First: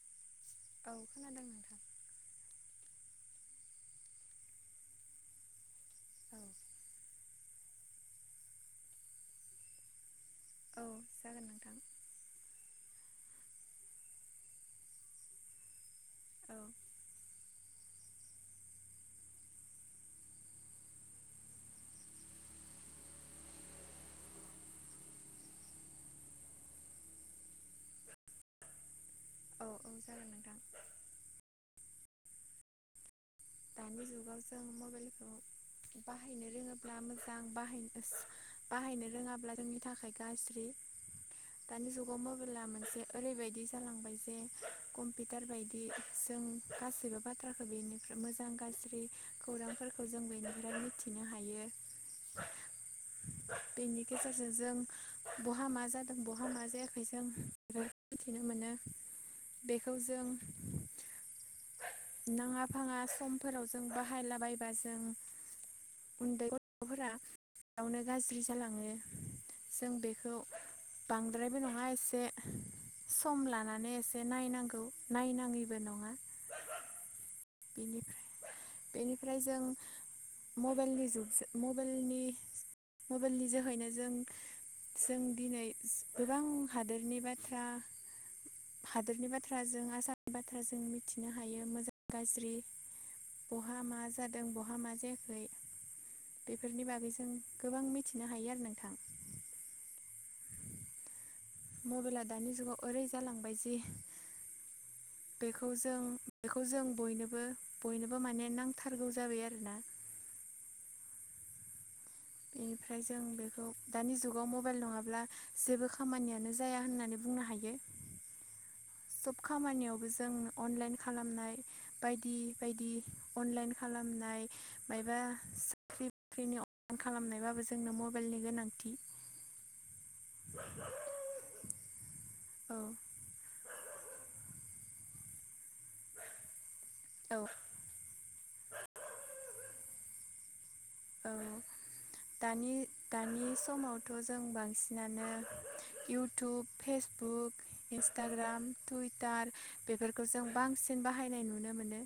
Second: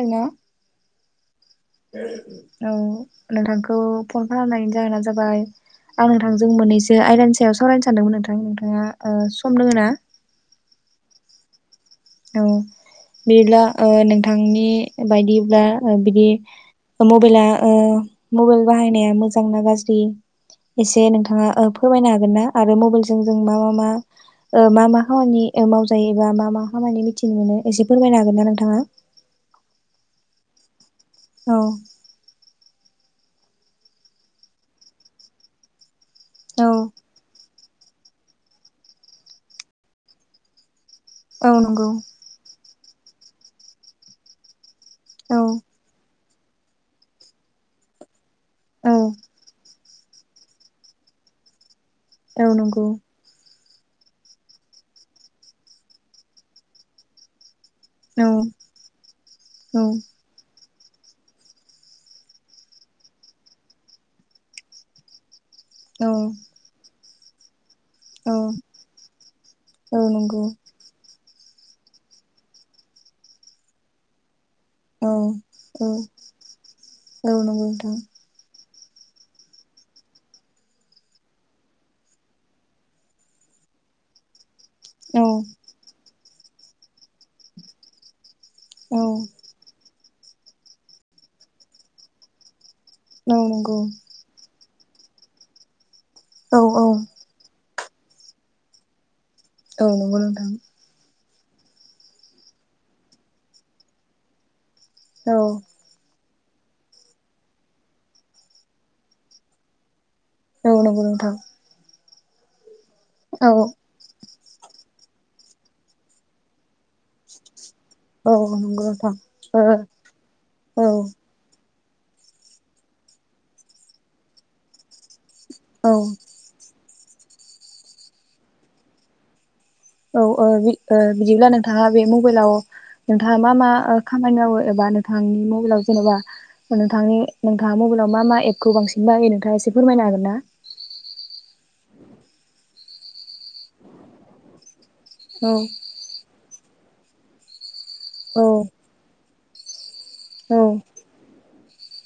आइना औ खोनादों नोंथां औ नोंथांखौ फन खालामनायनि जाहोना जाबाय आं नोंथांजों मोननैसो आयदानि सायाव सावरायनो सानदोंमोन नोंथां नोंथाङा ओ सम दोङोना औ जागोन नोंथां औ बिब्ला ओ नोंथांनि बायदिब्ला बिदि औ मबेला ओ मबेल बाहायनाया मोजांना गाज्रि इसे नोंथाङा ओ फोरमायनो हागोना आरो मबेलजों जों मा मा मा ओ मा मा खामानि ओ मावजायोबा मा मा खामानि मिथिनो मोनो एसे फोरमायनो हागोनना नोंथाङा औ औ जागोन नोंथां औ दानि जुगाव जों मबेलखौ बाहायनो औ रोङोब्ला मोजां बाहायनो ओस बाहायनो रोङाब्ला जोंनि थाखाय गाज्रि औ दानि नंगौ जुगाव मबेला मोनसे ओरैबायदि जालांबाय जे औ कम्पिटार बायदि जों गासैबो बाथ्राखो बेनिफ्राय मोज मोजां औ गाज्रि खौरांफोरखौ जों बेनिफ्राय मिथिनो हायो औ नंगौ बेनि गेजेरजों जों बहा मा जादों बहा मा जायाखै जों औ मिथिनो मोनो औ बेखौ जों नाङा फाङा समफोराव जों बाहायला बायबा जों औ उन्दै गथ'फोरा बेयावनो औ गाज्रि जालाङो जों औ बेखौ नंगौ बांद्रायबो नङा एसे सम लानानै एसे नायनांग औ औ औ नंगौ नोथां बेनिफ्राय बेनिफ्राय जों मबेलनि जुगजो मबेलनि मबेलनि जोहैनो जों जों औ दिनै स गोबां हादोरनि बाथ्रा औ हादोरनि बाथ्राजों आसामनि बाथ्राजों मिथिनो हायो मोजां गाज्रि औ नंगौ बहा मा जादों बहा मा जायाखै औ औ बेफोरनि बागै जों गोबां मिथिनो हायो आरो नोंथां औ नंगौ नोंथां मबेला दानि जुगाव ओरै जालांबाय जिह औ बेखौ जों बेखौ जों बयनोबो बयनोबो माने नांथारगौ जाबाय आरोना औ नंगौ नोंथां बिनिफ्राय जों औ बेखौ दानि जुगाव मबाइल नङा ब्ला जेबो खामानियानो जाया होननानै बुंनो हायो औ नंगो सब खामानियावबो जों अनलाइन खालामनाय बायदि बायदि अनलाइन खालामनाय मायबा औ साख्रि बाख्रिनि अ अन खालामनायबाबो जोंनो मबाइलनि गोनांथि औ ओ बि ओ बिदिब्ला नोंथाङा बे मबाइलाव औ नोंथाङा मा मा ओ खामानि मावो एबा नोंथांनि मबेलाव जेनेबा मो नोंथांनि औ नोंथाङा मबेलाव मा मा एब खौ बांसिन बाहायो नोंथाङा एसे फोरमायनो हागोनना औ दानि दानि समावथ' जों बांसि नानो औ इउटुब फेसबुक औ इन्सटाग्राम टुइटार बेफोरखौ जों औ बांसिन बाहायनाय नुनो मोनो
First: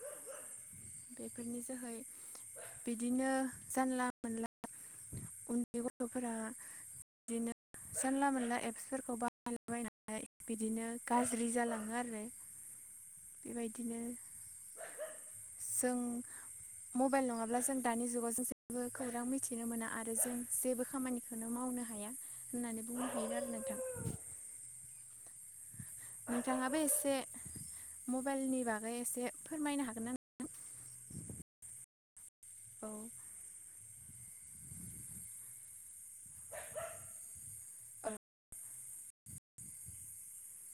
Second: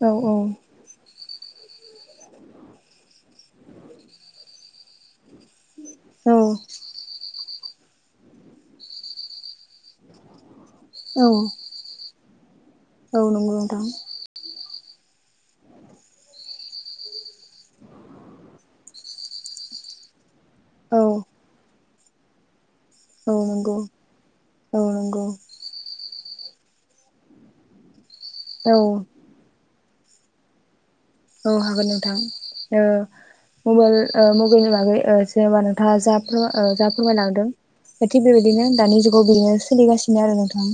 औ औ बेफोरनि जोहै बिदिनो जानला मोनला उन बे गथ'फोरा औ बिदिनो जानला मोनला एप्सफोरखौ बाहानायलाबायनानै बिदिनो औ गाज्रि जालाङो आरो औ नंगौ नोंथां बेबायदिनो जों मबाइल नङाब्ला जों दानि जुगाव जों जेबो खौरां मिथिनो मोना आरो जों जेबो औ खामानिखौनो मावनो हाया होननानै बुंनो औ हायो नंगौ नोंथां औ नंगौ नोंथाङाबो एसे मबाइलनि औ बागै एसे फोरमायनो हागोन ना नोंथां औ हागोन नोंथां ओ मबाइल ओ मबाइलनि बागै ओ जेनेबा नोंथाङा जा जा फोरमायलांदों थिग बेबायदिनो दानि जुगाव बेदनो सोलिगासिनो आरो नोंथां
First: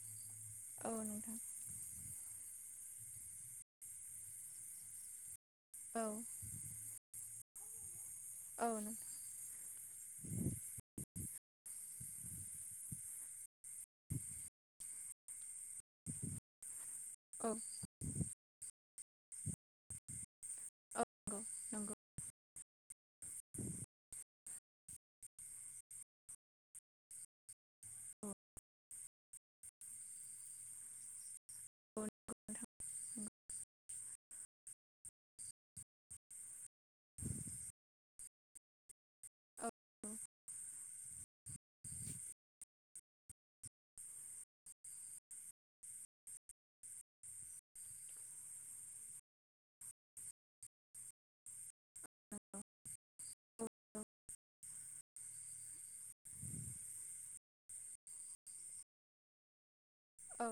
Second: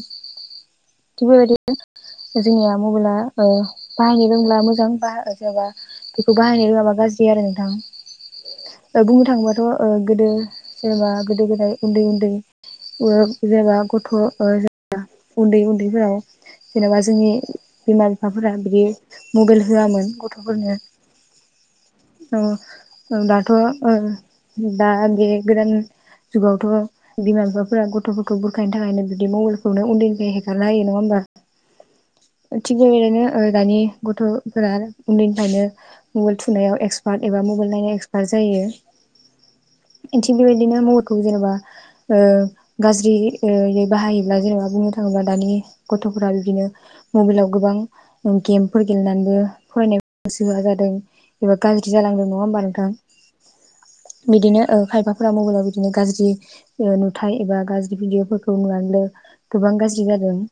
औ थिख नोंथां बेबादिनो जोंनिया मबाइला ओ बाहायनो रोंब्ला मोजां बाहा ओ जेनबा औ बेखौ बाहायनो रोङाबा गाज्रि आरो नोंथां ओ नोंथां बुंनो थाङोबाथ' ओ गोदो जेनेबा गोदो गोदाय उन्दै उन्दै जेनेबा गथ' ओ उन्दै उन्दैफोराव जेन'बा जोंनि बिमा बिफाफोरा बिदि मबाइल होआमोन गथ'फोरनो औ नंगौ औ ओ दाथ'ओ दा गे गोदान जुगावथ' बिमा बिफाफोरा गथ'फोरखौ बुरखायनो थाखायनो बिदि मबाइल खौनो उन्दैनिफ्राय हेगारना हायो नङा होमबा [unintelligible] थिग बेबायदिनो ओ दानि गथ'फोरा उन्दैनिफ्रायनो मबाइल थुनायाव एक्सपार्ट एबा मबाइल नायनायाव एक्सपार्ट जायो [inaudible] थिग बेदिनो महरखौ जेनेबा ओ गाज्रि बाहायो ब्ला जेनेबा बुंनो थाङोब्ला दानि गथ'फोरा बिदिनो मबाइलाव गोबां गेम फोर गेलेनानै फरायनायाव गोसो होया जादों एबा गाज्रि जालांदों नङा होमबा नोंथां [inaudible] बिदिनो ओ खायफाफोरा मबाइलाव बिदिनो गाज्रि नुथाय एबा गाज्रि भिडिअ'फोरखौ नुनानदो गोबां गाज्रि जादों औ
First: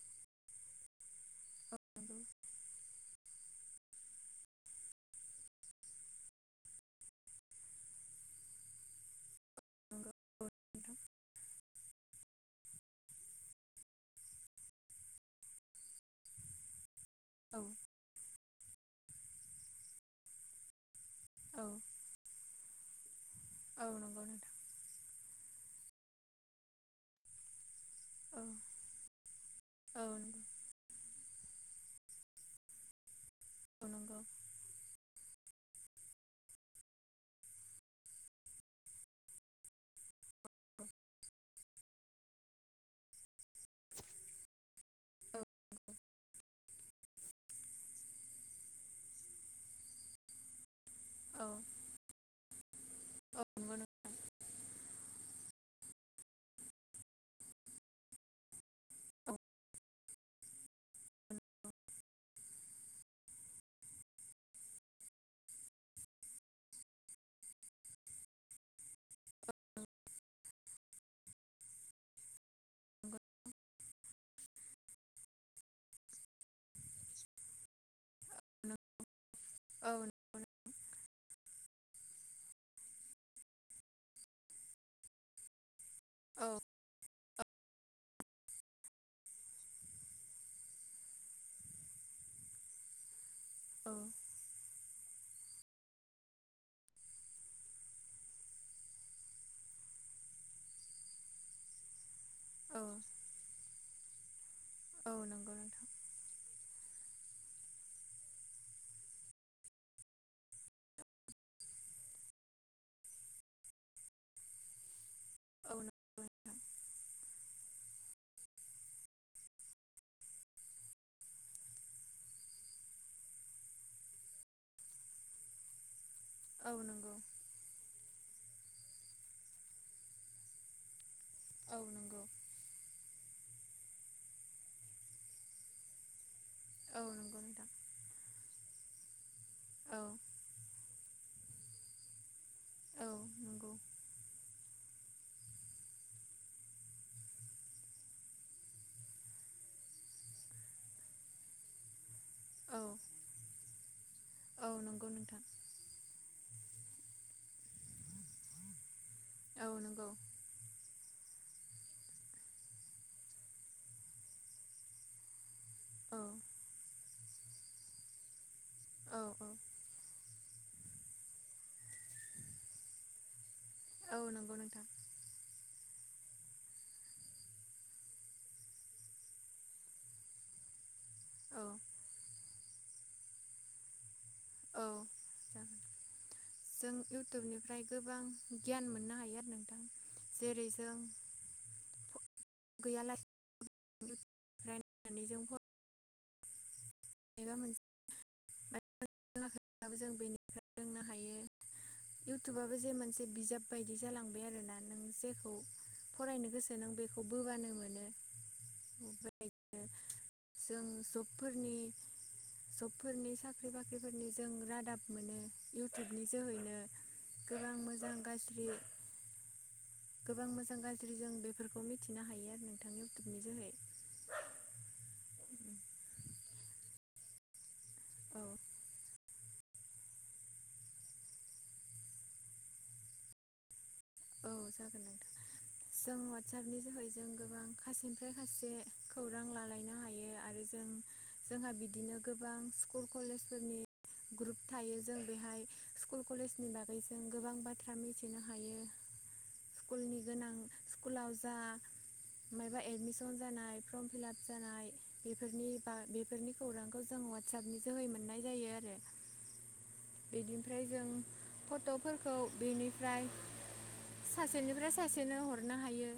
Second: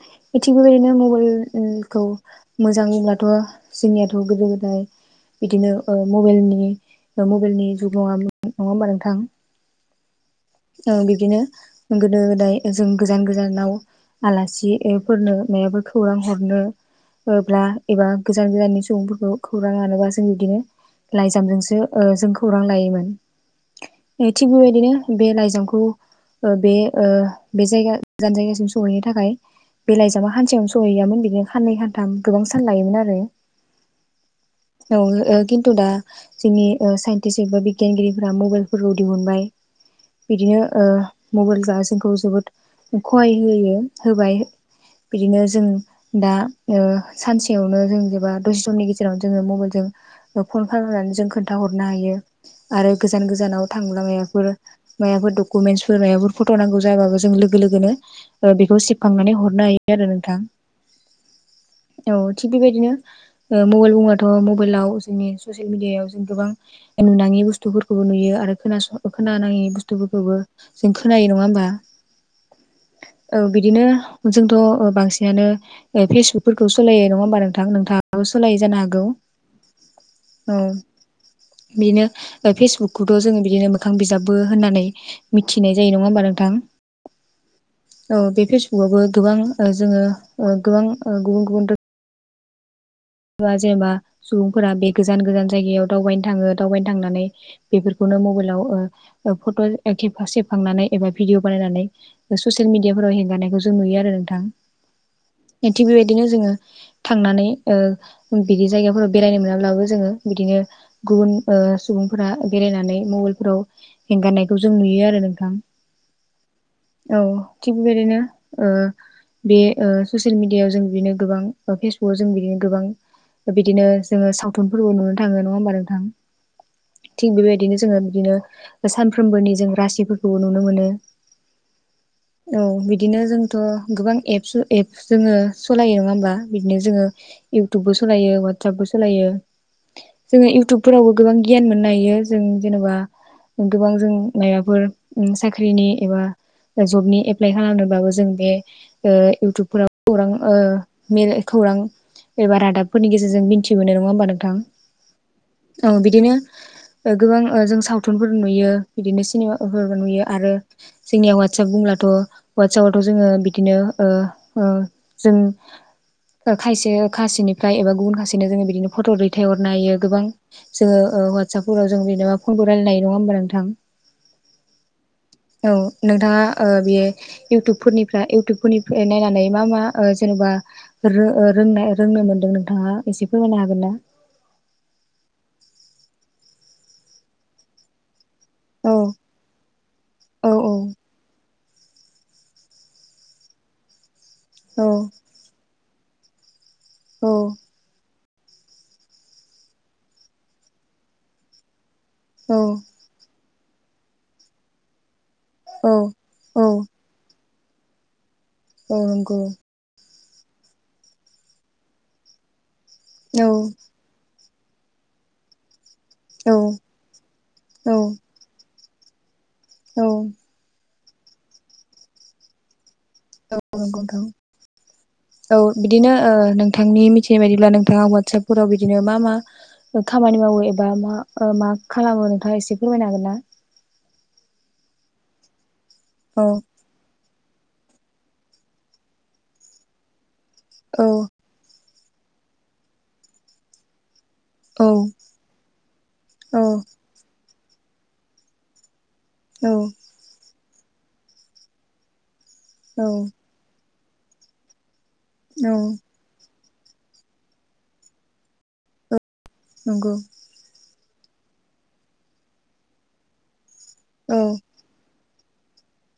थिग बेबायदिनो मबाइल खौ नंगौ मोजांब्लाथ' जोंनियाथ' गोदो गोदाय बिदिनो ओ मबलनि मबाइलनि जुग नङामोन नङा होमबा नोंथां नंगौ औ बिदिनो गोदो गोदाय जों गोजान गोजानाव आलासिफोरनो माबाफोर खौरां हरनो ओ औ नोंथां औ ब्ला एबा गोजान गोजाननि सुबुंफोरखौ खौरां लानोबा जों बिदिनो औ लाइजामजोंसो ओ जों खौरां लायोमोन औ नंगौ थिग बेबायदिनो बे लाइजाम खौ बे ओ बे जायगा गोजान नोंथां जायगासिम सहैनो थाखाय बे औ लाइजामा हानसेयावनो सहैयामोन बेदि साननै सानथाम गोबां सान लायोमोन आरो नंगौ औ नंगौ औ ओ खिन्थु दा जोंनि ओ साइन्टिस्ट एबा बिगियानगिरिफोरा मबाइल फोरखौ दिहुनबाय बिदिनो ओ मबाइलफ्रा जोंखौ जोबोद खहाय होयो होबाय बिदिनो जों दा ओ सानसेयावनो जों जेबा दसेथननि गेजेरावनो जोङो मबाइल जों फन खालामनानै जों औ खोन्थाहरनो हायो आरो गोजान गोजानाव थां लामायाफोर माबाफोर दकुमेन्फोर माबाफोर फथ' नांगौ जाबो जों लोगो लोगोनो बेखौ सेबखांनानै हरनो हायो नोंथां [inaudible] औ थिग बेबायदिनो ओ मबाइल बुंबाथ' मबाइलाव जोंनि ससियेल मिडियायाव जों गोबां नुनाङै बुस्थुफोरखौबो नुयो आरो खोनास खोनाङि बुस्थुफोरखौबो जों खोनायो नङा होमबा [inaudible] औ बिदिनो जोंथ' बांसिनानो फेसबुकफोरखौ सालायो नङा होमबा नोंथां नोंथां सोलाय जानो हागौ औ बिनो फेसबुकखौथ' जोङो बिदिनो मोखां बिजाबबो होननानै मिथिनाय जायो नङा होमबा नोंथां? औ बे फेसबुकआवबो गोबां ओ जोङो ओ गोबां ओ गुबुन गुबुन रोखोम जबा जेनबा सुबुंफोरा बे गोजान गोजान जायगायाव दावबायनो थाङो दावबायनो थांनानै बेफोरखौनो मबाइलाव ओ फट' सेबखांनानै एबा भिडिअ बानायनानै ससियेल मिडियाफोराव हेंगारनायखौ जों नुयो आरो नोंथां औ नंगौ नोंथां औ थिग बेबायदिनो जोङो थांनानै ओ बिदि जायगाफोराव बेरायनो मोनाब्लाबो जोङो बिदिनो गुबुन ओ सुबुंफोरा बेराय नानै मबाइल फोराव हेगारनायखौ जों नुयो आरो नोंथां नंगौ औ औ औ थिग बेबायदिनो ओ बे ओ सियेल मिडियायाव जों बिदिनो गोबां फेसबुकआव जों बिदिनो गोबां बिदिनो जोङो सावथुनफोरबो नुनो थाङो नङा होमबा नोंथां औ नंगौ नोंथां औ नंगौ नोंथां औ नंगौ थिग बेबायदिनो जोङो बिदिनो सानफ्रोमबोनि जों रासिफोरखौबो नुनो मोनो औ नंगौ औ बिदिनो जों थ' गोबां एप-एप जोङो सालायो नङा होमबा बिदिनो औ जोङो नंगौ नोंथां बो सालायो वासपबो स औ जों इउटुबफोराव गोबां गियान मोननो हायो जों जेनेबा औ नंगौ गोबां जों माबाफोर साख्रिनि एबा जबनि एप्लाइ खालामनोबाबो जों बे ओ इउटुबफोराव खौरां ओ मे खौरां एबा औ रादाबफोरनि गेजेरजों मिथि मोनो नङा होमबा नोंथां औ नंगौ नोंथां औ बिदिनो ओ गोबां जों सावथुनफोर नुयो बिदिनो औ सिनेमाफोर नंगौ नुयो आरो जोंनि आ वाटसप बुंब्लाथ' वाट्सपआवथ' जोङो बिदिनो जों ओ ओ जों औ खायसे खासेनिफ्राय एबा गुबुन खासेनो जोङो बिदिनो फट' औ दैथायहरनो हायो गोबां जोङो ओ हुवाटसपफोराव जों जेनेबा फनखौ रायनाय नङा होमबा नोंथां? औ नंगौ नोंथां। औ नोंथाङा ओ बेयो इउटुबफोरनिफ्राय इउटुबफोरनिफ्राय नायनानै मा मा जेनेबा रों-रोंनो मोन्दों नोंथाङा एसे फोरमायनो हागोन ना? औ जों इउटुबनिफ्राय गोबां गियान औ मोननो हायो आरो नोंथां औ जेरै औ जों [unintelligible] औ नायनानै औ [unintelligible] इउटुबाबबो जे मोनसे बिजाब बायदि जालांबाय आरो ना नों जे औ फरायनो औ गोसो नों बेखौ बोबानो मोनो औ नोंगौ ओमफ्राय जों जबफोरनि जबफोरनि औ साख्रि बाख्रिफोरनि जों रादाब मोनो इ इउटुबनि औ जोहैनो गोबां औ मोजां गाज्रि औ गोबां मोजां गाज्रि जों बेफोरखौ मिथिनो हायो आरो नों औं नोंगौ नोंथां औ बिदिनो ओ नों नोंथांनि मिथिनाय बायदिब्ला नोंथाङा औ उवाट्सापफोराव बिदिनो मा मा खामानि मावो एबा मा मा मा खालामो नोंथाङा एसे फोरमायनो हागोन ना? औ जागोन नोंथां जों औ वाट्सापनि जोहै जों गोबां खासेनिफ्राय खासे खौरां लालायनो हायो आरो जों औ जोंहा बि बिदिनो गोबां स्कुल कलेजफोरनि ग्रुप औ थायो जों बेहाय स्कुल औ कलेजनि बागै जों गोबां बाथ्रा मिथिनो हायो औ सकुलनि गोनां स्कुलाव जा मबा औ एडमिसन जानाय फर्म फिलाप जानाय बेफोरनि औ बा बेफोरनि खौरांखौ जों वाट्सपनि जोहै मोननाय जायो आरो नंगौ बिनिफ्राय जों फट'फोरखौ बेनिफ्राय औ सासेनिफ्राय सासे एसेनो हरनो हायो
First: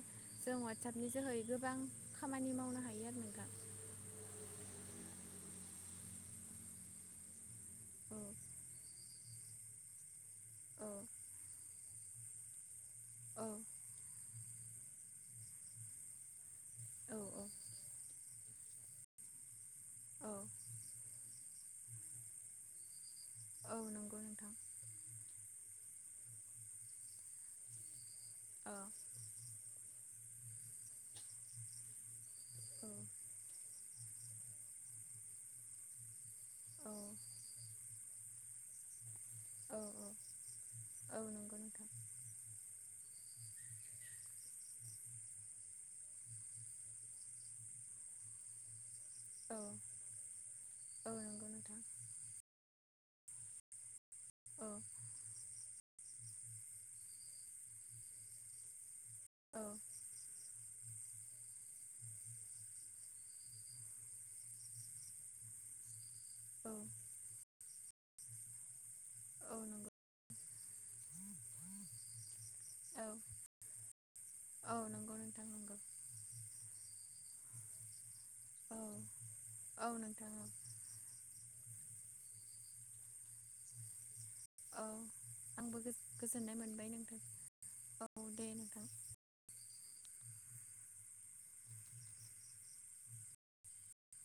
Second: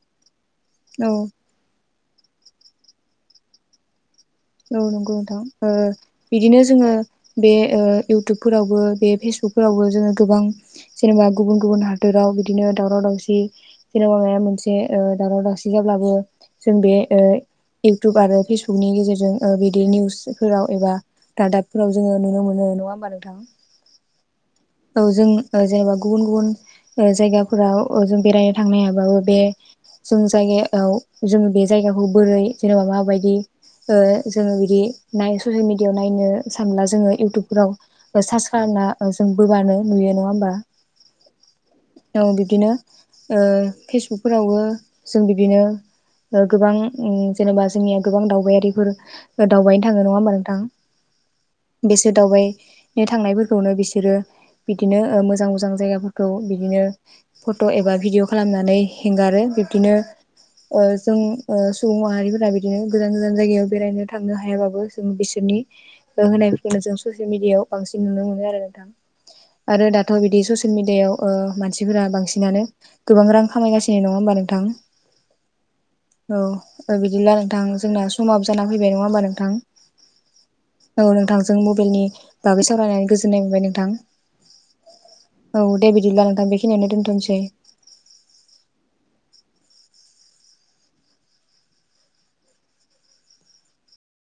जों वाट्सपनि औ जोहै गोबां खामानि मावनो हायो आरो नों दा औ नंगौ नोंथां बिदिनो जोङो बे औ इउटुबफोरावबो बे फेसबु सौफोरावबो जोङो गोबां औ जेनेबा गुबुन गुबुन हादोराव बिदिनो दावर दावसि औ जबा माया मोन दावाव दावसि जाबबो ज औ बेउुब आरो फेसबुकनि गेजेर जों बिदि औ निउसफोराव एबा रादाबफोराव जोङो नुनो मोन नङा होमबानो दां औ नंगौ नोंथां औ जों जेनेबा गुबुन गुबुन जायगाफोराव जों बेरायनो औ थांनायाबाबो बे जों जायगायाव जों बे जायगाखौ बोरै जेनेबा औ माबायदि ओ जोङो बिदि नाय ससियेल मिडियायाव नायनो सानब्ला औ जोङो इयउटुबफोराव सार्च खालाम जों बोबानो नुयो नङा होमबा औ नंगौ नोंथां औ बिदिनो फेसबुकफोरावबो जों बिदिनो गोबां जेनेबा जोंनिया गोबां दावबायारिफोर औ दावबायनो थाङो नङा होमबा नोंथां औ नंगौ नोंथां बेसोर दावबाय थांनायफोरखौनो बिसोरो औ बिदिनो मोजां मोजां जायगाफोरखौ बिदिनो फट' एबा भिडिअ खालामनानै हंगारो औ औ बिब्दिनो जों सुबुं माहारिफोरा बिदिनो गोजान गोजान जायगायाव बेरायनो थांनो हायाबाबो जों बिसोरनि होनायखौनो जों ससिेल मिडिया आआव बांसिन नुनो मोनो आरो नोंथां औ आरो नंगौ दाथ' बिदि ससियेल मिडियायाव मानसिफोरा बांसिनानो औ गोबां रां खामायगासिनो नङा होमबा नोंथां औ नंगौ नोंथां नंगौ औ बिदि बिदिला नोंथां जोंना समाब जाना औ फैबाय नङा हबा नोंथां औ नोंथां औ औ नोंथां मबेल नि बागै सावरायनानै गोजोननाय मोनबाय नोंथां औ औ आंबो दे बिदिब्ला नोंथां गोजोननाय बेखिनियावनो मोनबाय नोंथां दोनथ'नोसै। औ दे नोंथां